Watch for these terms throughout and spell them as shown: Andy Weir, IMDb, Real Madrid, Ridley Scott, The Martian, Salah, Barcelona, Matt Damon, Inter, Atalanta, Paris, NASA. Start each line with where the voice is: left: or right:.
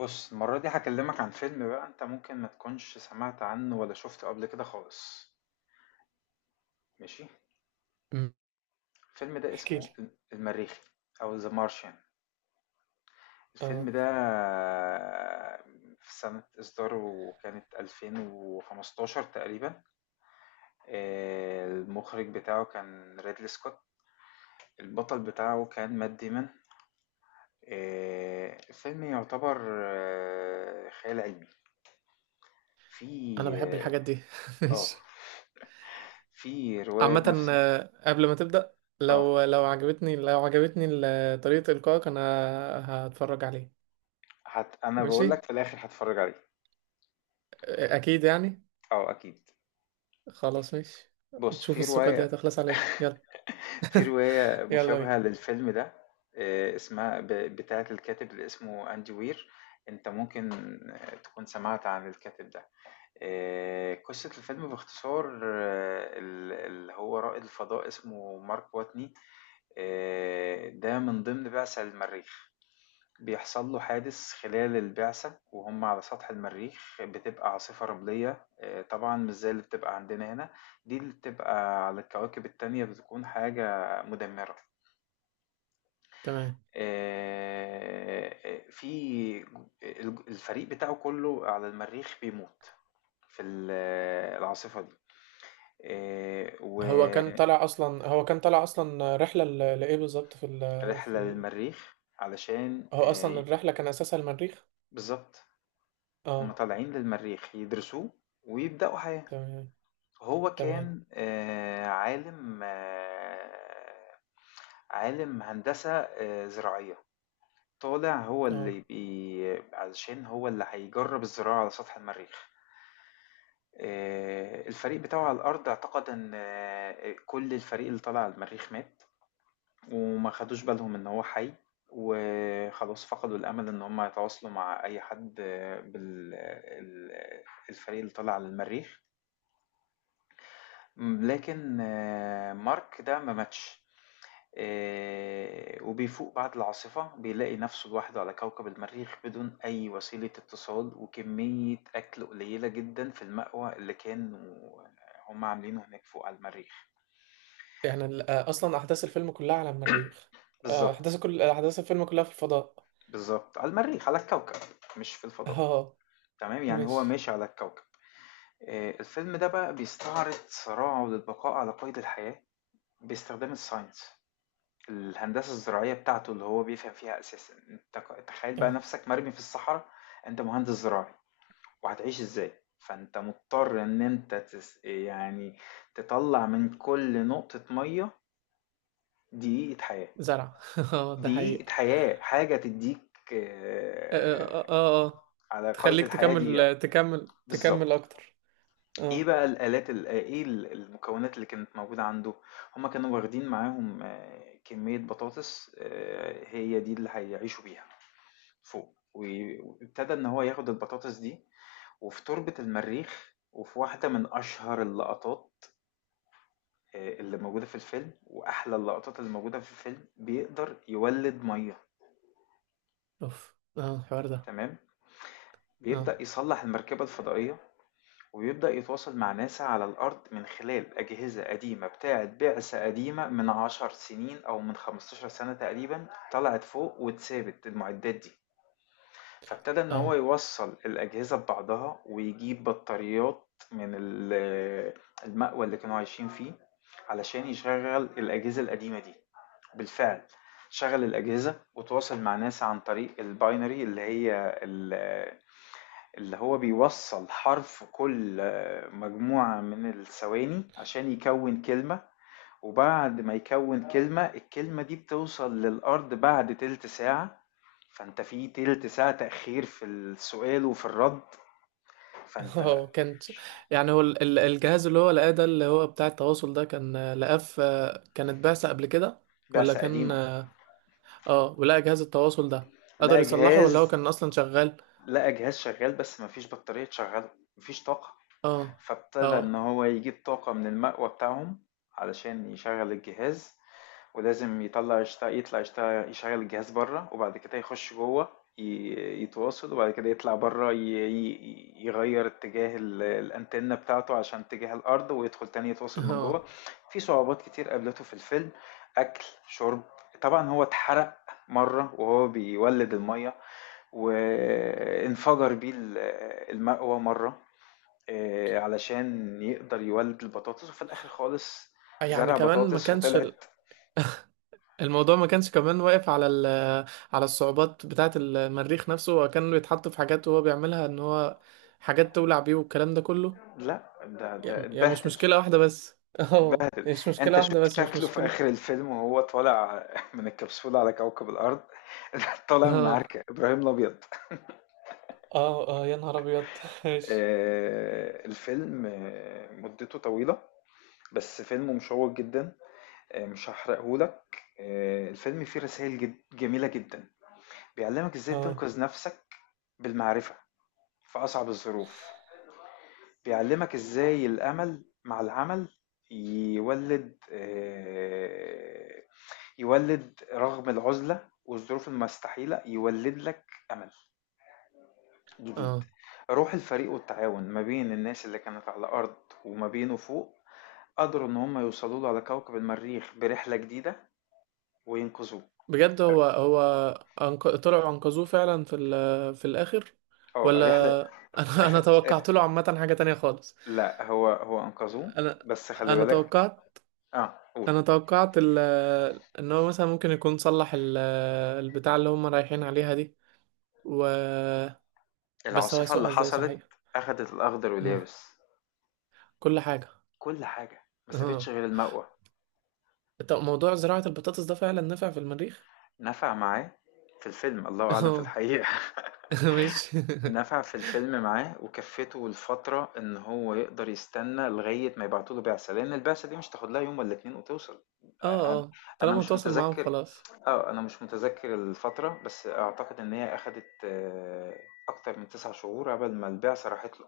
left: بُص، المرّة دي هاكلّمك عن فيلم بقى أنت ممكن ما تكونش سمعت عنّه ولا شُفته قبل كده خالص، ماشي؟
right: مم.
left: الفيلم ده
right: احكي
left: اسمه
right: لي.
left: المرّيخي أو The Martian.
right: اه،
left: الفيلم ده في سَنة إصداره كانت 2015 تقريبًا. المُخرِج بتاعه كان Ridley Scott، البطل بتاعه كان Matt Damon. الفيلم يُعتبر خيال علمي،
right: انا
left: في
right: بحب الحاجات دي
left: آه، آه،
right: ماشي.
left: في رواية
right: عامة،
left: بنفس
right: آه، قبل ما تبدأ، لو
left: آه.
right: لو عجبتني طريقة إلقائك، انا هتفرج عليه.
left: انا
right: ماشي،
left: بقول لك في الاخر هتفرج عليه.
right: آه، اكيد يعني.
left: اه اكيد.
right: خلاص ماشي،
left: بص،
right: تشوف
left: في
right: الثقة دي
left: روايه
right: هتخلص عليه. يلا،
left: في روايه
right: يلا بينا.
left: مشابهه للفيلم ده، اسمها بتاعه الكاتب اللي اسمه اندي وير. انت ممكن تكون سمعت عن الكاتب ده. قصه الفيلم باختصار، اللي هو رائد الفضاء اسمه مارك واتني. ده من ضمن بعثه المريخ. بيحصل له حادث خلال البعثة وهم على سطح المريخ، بتبقى عاصفة رملية. طبعا مش زي اللي بتبقى عندنا هنا، دي اللي بتبقى على الكواكب التانية بتكون حاجة مدمرة.
right: تمام.
left: آه، في الفريق بتاعه كله على المريخ بيموت في العاصفة دي. آه،
right: هو كان طالع اصلا رحلة لايه بالظبط؟ في ال في
left: ورحلة
right: ال
left: للمريخ علشان
right: هو اصلا الرحلة كان اساسها المريخ.
left: بالظبط. هم
right: اه،
left: طالعين للمريخ يدرسوه ويبدأوا حياة.
right: تمام،
left: هو
right: تمام،
left: كان عالِم، عالِم هندسة زراعية، طالع هو
right: اه.
left: اللي علشان هو اللي هيجرّب الزراعة على سطح المريخ. الفريق بتاعه على الأرض اعتقد إن كل الفريق اللي طالع على المريخ مات، وما خدوش بالهم إن هو حي، وخلاص فقدوا الأمل إن هم يتواصلوا مع أي حد بال الفريق اللي طالع على المريخ. لكن مارك ده ما ماتش. وبيفوق بعد العاصفة بيلاقي نفسه لوحده على كوكب المريخ بدون أي وسيلة اتصال وكمية أكل قليلة جدا في المأوى اللي كانوا هم عاملينه هناك فوق على المريخ.
right: يعني آه، اصلا احداث الفيلم كلها على المريخ؟ آه،
left: بالظبط.
right: كل احداث الفيلم كلها في الفضاء.
left: بالظبط على المريخ، على الكوكب، مش في الفضاء.
right: اه،
left: تمام، يعني هو
right: ماشي،
left: ماشي على الكوكب. الفيلم ده بقى بيستعرض صراعه للبقاء على قيد الحياة باستخدام الساينس، الهندسة الزراعية بتاعته اللي هو بيفهم فيها أساسا. أنت تخيل بقى
right: اه،
left: نفسك مرمي في الصحراء، أنت مهندس زراعي، وهتعيش ازاي؟ فانت مضطر ان انت يعني تطلع من كل نقطة مية دقيقة حياة.
right: زرع اه، ده
left: دقيقة
right: حقيقة.
left: حياة، حاجة تديك
right: اه، اه، اه، آه.
left: على قيد
right: تخليك
left: الحياة دقيقة.
right: تكمل تكمل
left: بالظبط.
right: تكمل اكتر.
left: ايه
right: اه،
left: بقى الآلات، المكونات اللي كانت موجودة عنده؟ هما كانوا واخدين معاهم كمية بطاطس، هي دي اللي هيعيشوا بيها فوق، وابتدى ان هو ياخد البطاطس دي وفي تربة المريخ، وفي واحدة من أشهر اللقطات اللي موجودة في الفيلم وأحلى اللقطات اللي موجودة في الفيلم، بيقدر يولِّد مَيّة.
right: اوف، اه، الحوار ده.
left: تمام،
right: اه،
left: بيبدأ يصلّح المركبة الفضائية، وبيبدأ يتواصل مع ناسا على الأرض من خلال أجهزة قديمة بتاعة بعثة قديمة من 10 سنين أو من 15 سنة تقريبًا طلعت فوق واتسابت المعدات دي، فابتدى إن هو
right: اه،
left: يوصّل الأجهزة ببعضها ويجيب بطاريات من المأوى اللي كانوا عايشين فيه علشان يشغّل الأجهزة القديمة دي. بالفعل شغل الأجهزة وتواصل مع ناس عن طريق الباينري، اللي هي اللي هو بيوصل حرف كل مجموعة من الثواني عشان يكون كلمة، وبعد ما يكون كلمة الكلمة دي بتوصل للأرض بعد تلت ساعة. فأنت في تلت ساعة تأخير في السؤال وفي الرد. فأنت.
right: اه كانت. يعني هو الجهاز اللي هو لقاه ده، اللي هو بتاع التواصل ده، كان لقاه في، كانت بعثة قبل كده، ولا
left: بعثة
right: كان
left: قديمة.
right: اه، آه، ولقى جهاز التواصل ده
left: لا،
right: قدر يصلحه، ولا هو
left: جهاز.
right: كان اصلا شغال؟
left: لا، جهاز شغال بس مفيش بطارية تشغله، مفيش طاقة.
right: اه،
left: فابتدى إن
right: اه،
left: هو يجيب طاقة من المأوى بتاعهم علشان يشغل الجهاز، ولازم يطلع يشتغل يشغل الجهاز بره وبعد كده يخش جوه يتواصل، وبعد كده يطلع بره يغير اتجاه الأنتنة بتاعته عشان اتجاه الأرض ويدخل تاني يتواصل من جوه.
right: اه.
left: في صعوبات كتير قابلته في الفيلم، أكل شرب. طبعا هو اتحرق مرة وهو بيولد المية، وانفجر بيه المأوى مرة، علشان يقدر يولد البطاطس. وفي الاخر خالص
right: يعني
left: زرع
right: كمان ما
left: بطاطس
right: كانش
left: وطلعت.
right: الموضوع ما كانش كمان واقف على على الصعوبات بتاعة المريخ نفسه، هو كان بيتحط في حاجات وهو بيعملها ان هو حاجات تولع بيه والكلام ده كله.
left: لا، ده
right: يعني، مش
left: اتبهدل.
right: مشكلة واحدة بس اه،
left: اتبهدل.
right: مش مشكلة
left: انت شوف
right: واحدة بس، مش
left: شكله في
right: مشكلة.
left: اخر الفيلم وهو طالع من الكبسولة على كوكب الارض. طالع من
right: اه،
left: عركة ابراهيم الابيض.
right: اه، اه، يا نهار ابيض ماشي،
left: الفيلم مدته طويلة، بس فيلم مشوق جدا. مش هحرقهولك. الفيلم فيه رسائل جميلة جدا، بيعلمك ازاي
right: اه،
left: تنقذ نفسك بالمعرفة في أصعب الظروف. بيعلّمك إزاي الأمل مع العمل يولِّد آآ يولِّد رغم العُزلة والظروف المستحيلة، يولِّد لك أمل جديد.
right: اه،
left: روح الفريق والتعاون ما بين الناس اللي كانت على الأرض وما بينه فوق، قدروا إن هم يوصلوا له على كوكب المريخ برحلة جديدة وينقذوه.
right: بجد. هو طلعوا انقذوه فعلا في الاخر،
left: الرحلة.
right: ولا؟ انا
left: أخ.
right: توقعت له عامة حاجة تانية خالص.
left: لأ، هو أنقذوه،
right: انا
left: بس خلّي
right: انا
left: بالك.
right: توقعت
left: قُل.
right: انا توقعت ان هو مثلا ممكن يكون صلح البتاع اللي هم رايحين عليها دي، و، بس هو
left: العاصفة اللي
right: يسوقها ازاي
left: حصلت
right: صحيح؟
left: أخدت الأخضر
right: اه،
left: واليابس.
right: كل حاجه.
left: كل حاجة، ما سابتش
right: اه،
left: غير المَقوَى.
right: طب موضوع زراعه البطاطس ده فعلا نافع في المريخ؟
left: نفع معاه في الفيلم، الله أعلم في
right: اه
left: الحقيقة.
right: مش،
left: نفع في الفيلم معاه وكفّته لفترة إن هو يقدر يستنى لغاية ما يبعتوا له بعثة، لإن البعثة دي مش هتاخد لها يوم والّا 2 وتوصل.
right: اه،
left: أ أنا
right: اه،
left: أنا
right: طالما
left: مش
right: تواصل معاهم
left: متذكّر.
right: خلاص.
left: أنا مش متذكّر الفترة، بس أعتقد إن هي أخدت أكتر من 9 شهور عقبال ما البعثة راحت له.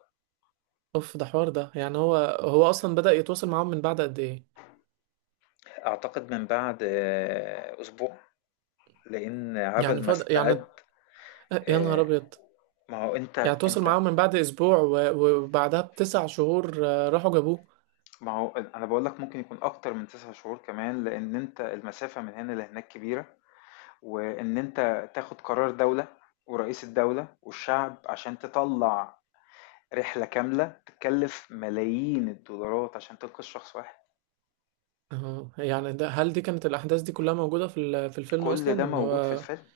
right: اوف، ده حوار ده. يعني هو اصلا بدأ يتواصل معاهم من بعد قد ايه؟
left: أعتقد من بعد أسبوع، لإن
right: يعني
left: عقبال ما استعد.
right: يا نهار
left: آآ
right: ابيض.
left: ما هو أنت.
right: يعني تواصل
left: أنت
right: معاهم من بعد اسبوع وبعدها بـ9 شهور، آه، راحوا جابوه.
left: ما هو أنا باقول لك ممكن يكون أكتر من 9 شهور كمان، لإن أنت المسافة من هنا لهناك كبيرة، وإن أنت تاخد قرار دولة ورئيس الدولة والشعب عشان تطلّع رحلة كاملة تتكلف ملايين الدولارات عشان تنقذ شخص واحد.
right: اه، يعني ده، هل دي كانت الأحداث دي كلها موجودة في في الفيلم
left: كل ده
right: أصلا، اللي
left: موجود في
right: هو
left: الفيلم.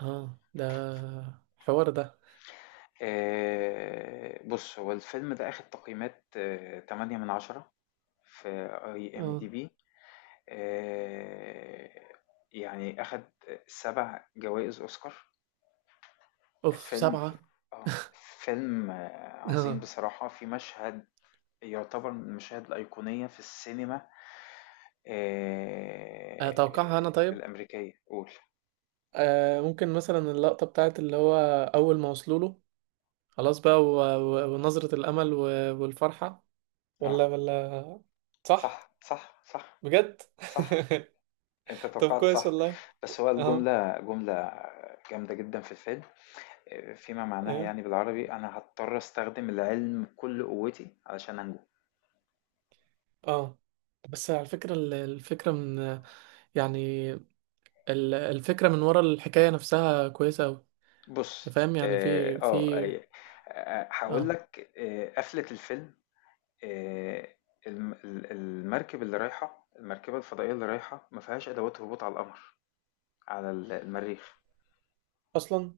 right: اه، ده حوار ده.
left: بُص، هو الفيلم ده أخد تقييمات 8/10 في
right: اه،
left: IMDb. آآ يعني أخد 7 جوائز أوسكار.
right: اوف،
left: الفيلم
right: سبعة.
left: فيلم عظيم
right: اه،
left: بصراحة. في مشهد يعتبر من المشاهد الأيقونية في السينما
right: أتوقعها أنا طيب.
left: الأمريكية، قول.
right: آه، ممكن مثلا اللقطة بتاعت اللي هو أول ما وصلوا له، خلاص بقى، ونظرة الأمل، والفرحة، ولا
left: اه،
right: ولا؟ صح.
left: صح صح صح.
right: بجد
left: صح، انت
right: طب،
left: توقعت
right: كويس
left: صح.
right: والله.
left: بس هو
right: اه،
left: الجملة جملة جامدة جدا في الفيلم، فيما معناها
right: ايوه،
left: يعني بالعربي، أنا هضطر أستخدم العلم بكل قوتي علشان أنجو.
right: اه. بس على فكرة، الفكرة من، يعني، الفكرة من ورا الحكاية نفسها كويسة أوي.
left: بص،
right: فاهم يعني؟
left: اه،
right: في في
left: هقول
right: اه،
left: لك قفلة الفيلم. آآ المركب اللي رايحة، المركبة الفضائية اللي رايحة ما فيهاش أدوات هبوط على القمر، على المريخ
right: أصلا.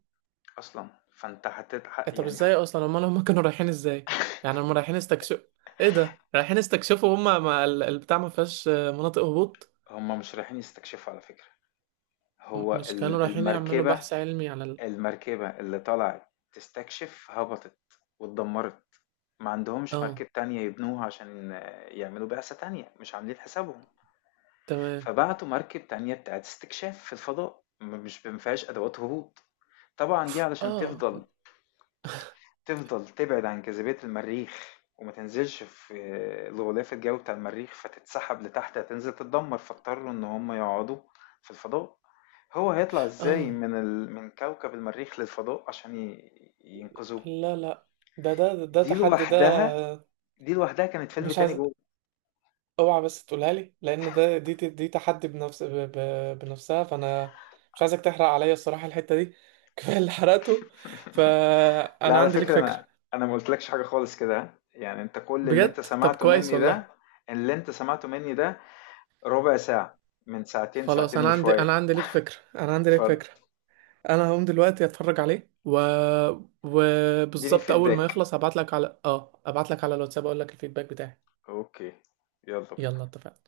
left: أصلًا. فأنت هتت ح
right: إيه، طب
left: يعني،
right: ازاي أصلا أمال هما كانوا رايحين ازاي؟ يعني هما رايحين استكشف. ايه ده، رايحين استكشفوا هما، ما البتاع ما فيهاش آه، مناطق هبوط؟
left: هُم مش رايحين يستكشفوا على فكرة. هو
right: مش كانوا
left: ال
right: رايحين يعملوا
left: المركبة
right: بحث علمي على ال...؟
left: المركبة اللي طلعت تستكشف هبطت واتدمرت. ما عندهمش
right: اه،
left: مركب تانية يبنوها عشان يعملوا بعثة تانية. مش عاملين حسابهم.
right: تمام،
left: فبعتوا مركب تانية بتاعة استكشاف في الفضاء، مش ما فيهاش أدوات هبوط، طبعًا دي علشان
right: اه،
left: تفضل تبعد عن جاذبية المريخ وما تنزلش في الغلاف الجوي بتاع المريخ فتتسحب لتحت هتنزل تتدمر. فاضطروا ان هم يقعدوا في الفضاء. هو هيطلع ازاي
right: اه.
left: من كوكب المريخ للفضاء عشان ينقذوه.
right: لا، لا، ده
left: دي
right: تحدي ده.
left: لوحدها. دي لوحدها كانت فيلم
right: مش
left: تاني
right: عايز،
left: جوه.
right: اوعى بس تقولها لي، لان ده دي تحدي بنفسها. فانا مش عايزك تحرق عليا الصراحه الحته دي كفايه اللي حرقته.
left: لا،
right: فانا
left: على
right: عندي ليك
left: فكرة
right: فكره.
left: انا ما قلتلكش حاجة خالص كده، ها؟ يعني انت كل اللي انت
right: بجد؟ طب
left: سمعته
right: كويس
left: مني ده،
right: والله.
left: اللي انت سمعته مني ده ربع ساعة من ساعتين،
right: خلاص،
left: ساعتين وشوية.
right: انا عندي ليك
left: اتفضل،
right: فكره. انا هقوم دلوقتي اتفرج عليه، و
left: اديني
right: وبالظبط اول ما
left: فيدباك.
right: يخلص هبعت لك على اه ابعت لك على الواتساب، اقول لك الفيدباك بتاعي.
left: أوكي، يلا
right: يلا،
left: بينا.
right: اتفقنا.